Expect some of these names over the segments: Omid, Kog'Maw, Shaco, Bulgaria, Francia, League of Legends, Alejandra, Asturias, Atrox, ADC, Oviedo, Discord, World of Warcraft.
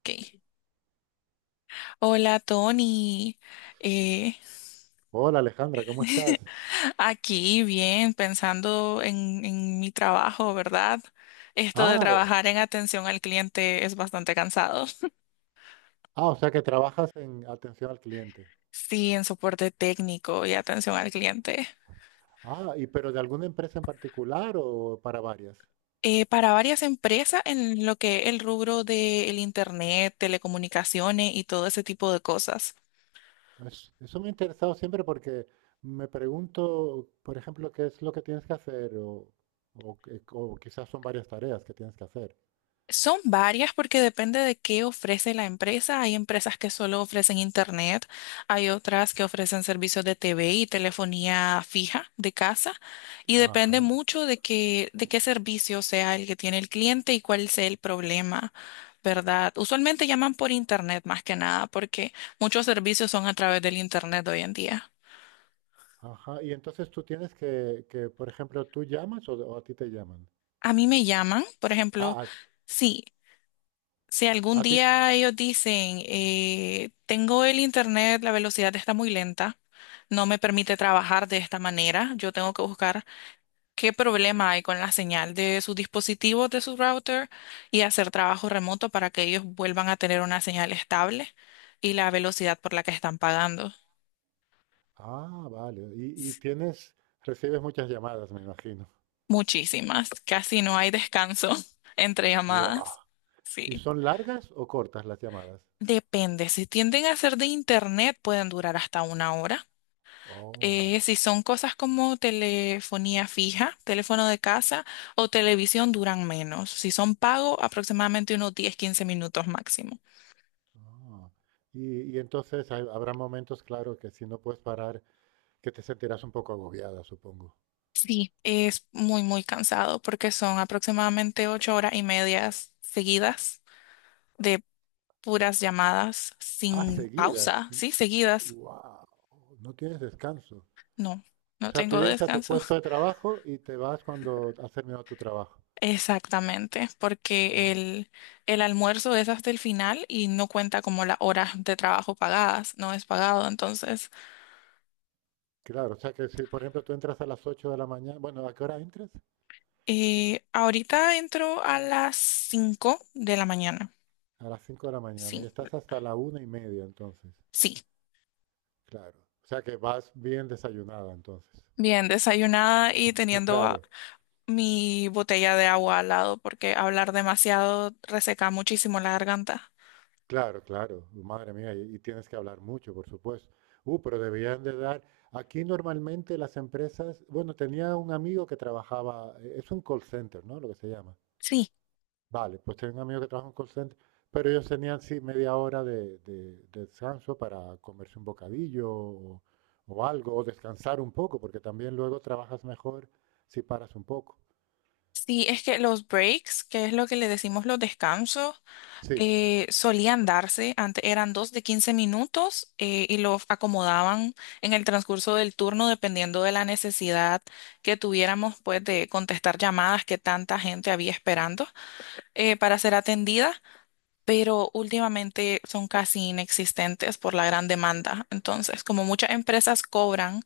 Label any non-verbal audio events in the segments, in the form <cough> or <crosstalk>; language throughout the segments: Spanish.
Ok. Hola Tony. Eh, Hola Alejandra, ¿cómo <laughs> estás? Aquí bien, pensando en mi trabajo, ¿verdad? Esto de Ah, trabajar en atención al cliente es bastante cansado. <laughs> ah, o sea que trabajas en atención al cliente. Sí, en soporte técnico y atención al cliente. Ah, y pero de alguna empresa en particular o para varias. Para varias empresas en lo que el rubro del Internet, telecomunicaciones y todo ese tipo de cosas. Eso me ha interesado siempre porque me pregunto, por ejemplo, qué es lo que tienes que hacer o quizás son varias tareas que tienes que hacer. Son varias porque depende de qué ofrece la empresa. Hay empresas que solo ofrecen internet, hay otras que ofrecen servicios de TV y telefonía fija de casa y depende Ajá, mucho de qué servicio sea el que tiene el cliente y cuál sea el problema, ¿verdad? Usualmente llaman por internet más que nada porque muchos servicios son a través del internet hoy en día. ajá. Y entonces tú tienes que, por ejemplo, tú llamas o a ti te llaman. A mí me llaman, por ejemplo, Ah, sí. Si a, algún a ti. día ellos dicen, tengo el internet, la velocidad está muy lenta, no me permite trabajar de esta manera, yo tengo que buscar qué problema hay con la señal de sus dispositivos, de su router y hacer trabajo remoto para que ellos vuelvan a tener una señal estable y la velocidad por la que están pagando. Ah, vale. Recibes muchas llamadas, me imagino. Muchísimas, casi no hay descanso <laughs> entre Wow. llamadas. ¿Y Sí. son largas o cortas las llamadas? Depende, si tienden a ser de internet pueden durar hasta una hora. Oh, Si son cosas como telefonía fija, teléfono de casa o televisión, duran menos. Si son pago, aproximadamente unos 10, 15 minutos máximo. ah. Y entonces habrá momentos, claro, que si no puedes parar, que te sentirás un poco agobiada, supongo. Sí, es muy, muy cansado porque son aproximadamente 8 horas y medias seguidas de puras llamadas Ah, sin seguidas. pausa, sí, seguidas. Wow, no tienes descanso. No, O no sea, tú tengo llegas a tu descanso. puesto de <laughs> trabajo y te vas cuando has terminado tu trabajo. Exactamente, porque Oh, el almuerzo es hasta el final y no cuenta como las horas de trabajo pagadas, no es pagado, entonces. claro, o sea que si, por ejemplo, tú entras a las 8 de la mañana, bueno, ¿a qué hora entras? Ahorita entro a las 5 de la mañana. A las 5 de la mañana y Sí, estás hasta la 1:30 entonces. sí. Claro. O sea que vas bien desayunada entonces. Bien, desayunada y <laughs> teniendo Claro. mi botella de agua al lado porque hablar demasiado reseca muchísimo la garganta. Claro, claro, madre mía, y tienes que hablar mucho, por supuesto. Pero deberían de dar. Aquí normalmente las empresas, bueno, tenía un amigo que trabajaba, es un call center, ¿no? Lo que se llama. Sí, Vale, pues tenía un amigo que trabaja en un call center, pero ellos tenían, sí, media hora de descanso para comerse un bocadillo o algo, o descansar un poco, porque también luego trabajas mejor si paras un poco. sí, es que los breaks, que es lo que le decimos los descansos, Sí, solían darse, antes eran dos de 15 minutos y los acomodaban en el transcurso del turno dependiendo de la necesidad que tuviéramos pues de contestar llamadas que tanta gente había esperando para ser atendida, pero últimamente son casi inexistentes por la gran demanda. Entonces, como muchas empresas cobran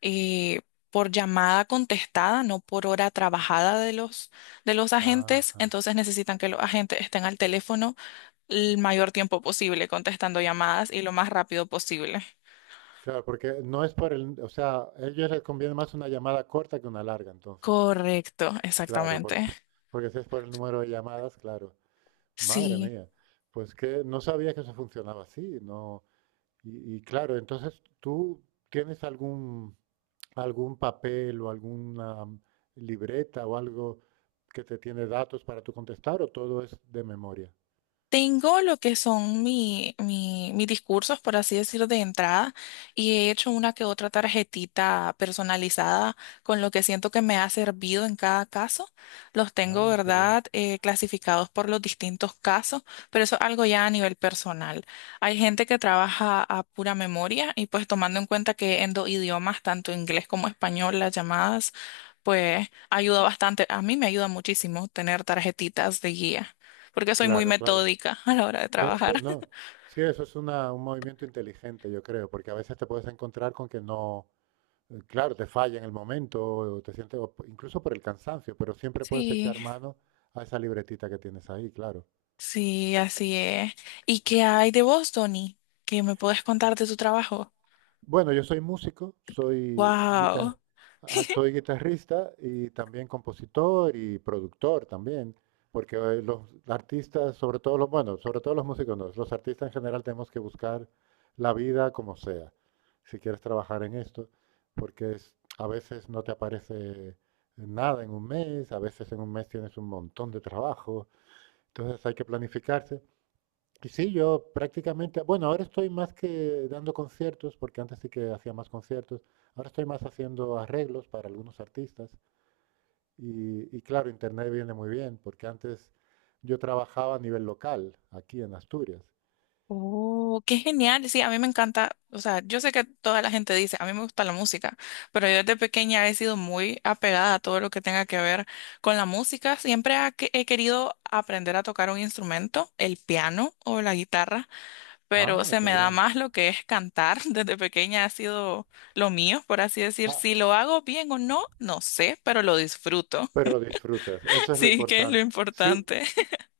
eh, por llamada contestada, no por hora trabajada de los agentes, ajá. entonces necesitan que los agentes estén al teléfono el mayor tiempo posible contestando llamadas y lo más rápido posible. Claro, porque no es por el, o sea, a ellos les conviene más una llamada corta que una larga, entonces. Correcto, Claro, porque, exactamente. porque si es por el número de llamadas, claro. Madre Sí. mía, pues que no sabía que eso funcionaba así, no. Y claro, entonces tú tienes algún papel o alguna libreta o algo que te tiene datos para tú contestar o todo es de memoria. Tengo lo que son mis discursos, por así decir, de entrada, y he hecho una que otra tarjetita personalizada con lo que siento que me ha servido en cada caso. Los tengo, Ah, qué bien. ¿verdad?, clasificados por los distintos casos, pero eso es algo ya a nivel personal. Hay gente que trabaja a pura memoria y pues tomando en cuenta que en dos idiomas, tanto inglés como español, las llamadas, pues ayuda bastante. A mí me ayuda muchísimo tener tarjetitas de guía porque soy muy Claro, claro. metódica a la hora de Pues trabajar. no, <laughs> sí, eso es un movimiento inteligente, yo creo, porque a veces te puedes encontrar con que no, claro, te falla en el momento, o te sientes, incluso por el cansancio, pero siempre puedes Sí, echar mano a esa libretita que tienes ahí, claro. sí, así es. ¿Y qué hay de vos, Tony? ¿Qué me puedes contar de tu trabajo? Bueno, yo soy músico, Wow. Soy guitarrista y también compositor y productor también, porque los artistas, sobre todo los, bueno, sobre todo los músicos no, los artistas en general tenemos que buscar la vida como sea, si quieres trabajar en esto, porque a veces no te aparece nada en un mes, a veces en un mes tienes un montón de trabajo, entonces hay que planificarse. Y sí, yo prácticamente, bueno, ahora estoy más que dando conciertos, porque antes sí que hacía más conciertos, ahora estoy más haciendo arreglos para algunos artistas y claro, internet viene muy bien, porque antes yo trabajaba a nivel local, aquí en Asturias. Oh, qué genial. Sí, a mí me encanta. O sea, yo sé que toda la gente dice, a mí me gusta la música, pero yo desde pequeña he sido muy apegada a todo lo que tenga que ver con la música. Siempre he querido aprender a tocar un instrumento, el piano o la guitarra. Pero Ah, se qué me da bien. más lo que es cantar. <laughs> Desde pequeña ha sido lo mío, por así decir. Ah, Si lo hago bien o no, no sé, pero lo disfruto. pero lo <laughs> disfrutas, eso es lo Sí, que es lo importante. Sí, importante.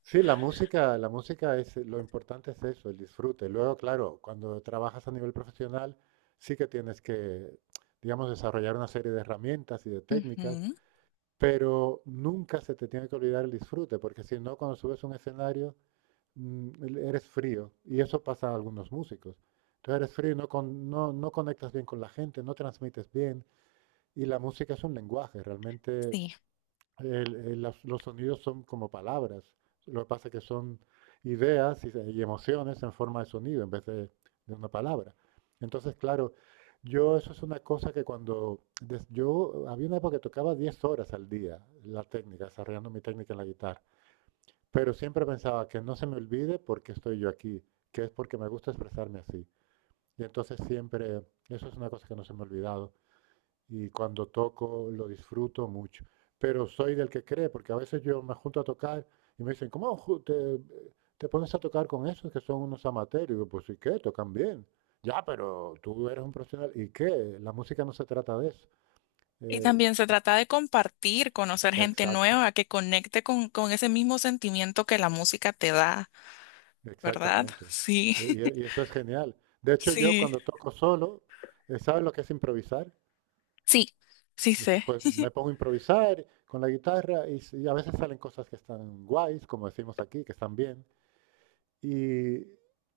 sí, la música es, lo importante es eso, el disfrute. Luego, claro, cuando trabajas a nivel profesional, sí que tienes que, digamos, desarrollar una serie de herramientas y de <laughs> técnicas, Ujú, pero nunca se te tiene que olvidar el disfrute, porque si no, cuando subes a un escenario, eres frío, y eso pasa a algunos músicos. Entonces eres frío, y no, no, no conectas bien con la gente, no transmites bien, y la música es un lenguaje, realmente sí. Los sonidos son como palabras. Lo que pasa es que son ideas y emociones en forma de sonido en vez de una palabra. Entonces, claro, yo eso es una cosa que yo había una época que tocaba 10 horas al día la técnica, desarrollando mi técnica en la guitarra, pero siempre pensaba que no se me olvide porque estoy yo aquí, que es porque me gusta expresarme así. Y entonces siempre, eso es una cosa que no se me ha olvidado y cuando toco lo disfruto mucho. Pero soy del que cree, porque a veces yo me junto a tocar y me dicen, ¿cómo te pones a tocar con esos que son unos amateurs? Y digo, pues ¿y qué? Tocan bien. Ya, pero tú eres un profesional. ¿Y qué? La música no se trata de eso. Y Eh, también se trata de compartir, conocer gente exacto, nueva que conecte con ese mismo sentimiento que la música te da, ¿verdad? exactamente. Sí, Eh, y eso es genial. De hecho, yo <laughs> sí, cuando toco solo, ¿sabes lo que es improvisar? sí, sí sé. Pues me pongo a improvisar con la guitarra y a veces salen cosas que están guays, como decimos aquí, que están bien. Y,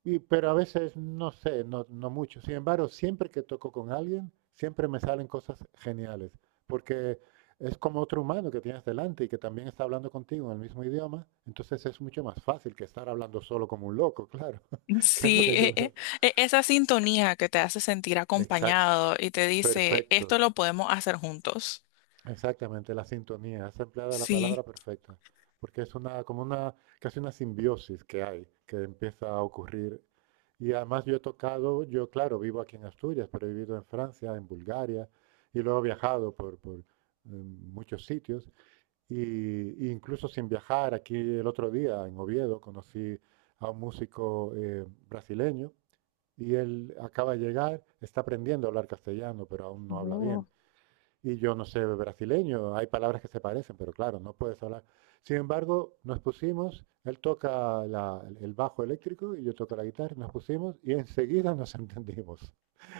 pero a veces, no sé, no, no mucho. Sin embargo, siempre que toco con alguien, siempre me salen cosas geniales, porque es como otro humano que tienes delante y que también está hablando contigo en el mismo idioma, entonces es mucho más fácil que estar hablando solo como un loco, claro, <laughs> que es lo Sí, que yo veo. Esa sintonía que te hace sentir Exacto, acompañado y te dice, esto perfecto. lo podemos hacer juntos. Exactamente, la sintonía. Has empleado la Sí. palabra perfecta, porque es una, como una, casi una simbiosis que hay, que empieza a ocurrir. Y además yo he tocado, yo claro, vivo aquí en Asturias, pero he vivido en Francia, en Bulgaria, y luego he viajado por muchos sitios. Y incluso sin viajar, aquí el otro día en Oviedo conocí a un músico brasileño y él acaba de llegar, está aprendiendo a hablar castellano, pero aún no habla bien Oh. y yo no sé brasileño, hay palabras que se parecen, pero claro, no puedes hablar. Sin embargo, nos pusimos, él toca el bajo eléctrico y yo toco la guitarra, nos pusimos y enseguida nos <laughs> entendimos.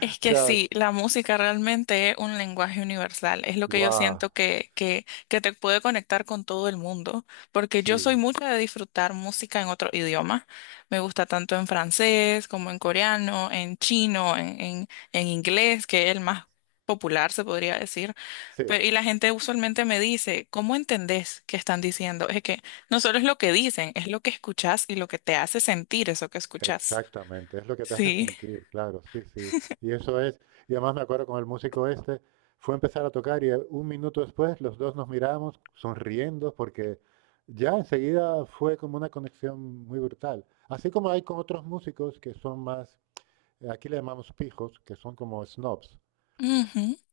Es que sea, sí, la música realmente es un lenguaje universal, es lo guau, que yo wow, siento que te puede conectar con todo el mundo, porque yo soy sí, mucho de disfrutar música en otro idioma, me gusta tanto en francés como en coreano, en chino, en inglés, que es el más popular, se podría decir, sí. pero y la gente usualmente me dice, ¿cómo entendés qué están diciendo? Es que no solo es lo que dicen, es lo que escuchás y lo que te hace sentir eso que escuchás. Exactamente, es lo que te hace Sí. sentir, claro, sí, sí. Y eso es, y además me acuerdo con el músico este, fue a empezar a tocar y un minuto después los dos nos miramos sonriendo porque ya enseguida fue como una conexión muy brutal. Así como hay con otros músicos que son más, aquí le llamamos pijos, que son como snobs.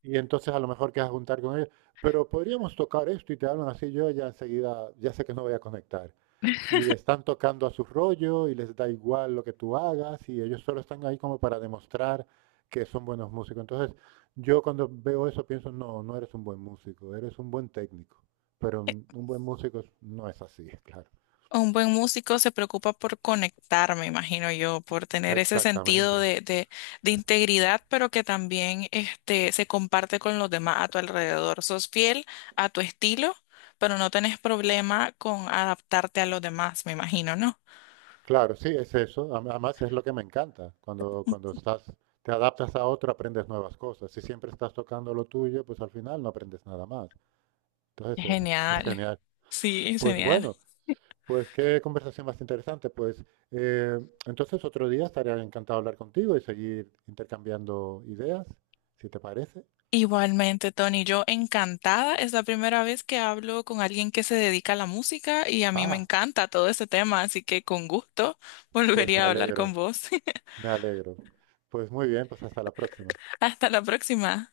Y entonces a lo mejor quedas a juntar con ellos, pero podríamos tocar esto y te hablan así, yo ya enseguida, ya sé que no voy a conectar y están tocando a su rollo y les da igual lo que tú hagas y ellos solo están ahí como para demostrar que son buenos músicos. Entonces, yo cuando veo eso pienso, no, no eres un buen músico, eres un buen técnico, pero Eh, un buen músico no es así, <laughs> claro. Un buen músico se preocupa por conectar, me imagino yo, por tener ese sentido Exactamente. de integridad, pero que también este, se comparte con los demás a tu alrededor. Sos fiel a tu estilo, pero no tenés problema con adaptarte a los demás, me imagino, ¿no? Claro, sí, es eso. Además, es lo que me encanta. Cuando estás, te adaptas a otro, aprendes nuevas cosas. Si siempre estás tocando lo tuyo, pues al final no aprendes nada más. Entonces, es Genial, genial. sí, Pues genial. bueno. Pues qué conversación más interesante. Pues eh, entonces otro día estaré encantado de hablar contigo y seguir intercambiando ideas, si te parece. Igualmente, Tony, yo encantada. Es la primera vez que hablo con alguien que se dedica a la música y a mí me Ah, encanta todo este tema, así que con gusto pues me volvería a hablar con alegro, vos. <laughs> me alegro. Pues muy bien, pues hasta la próxima. Hasta la próxima.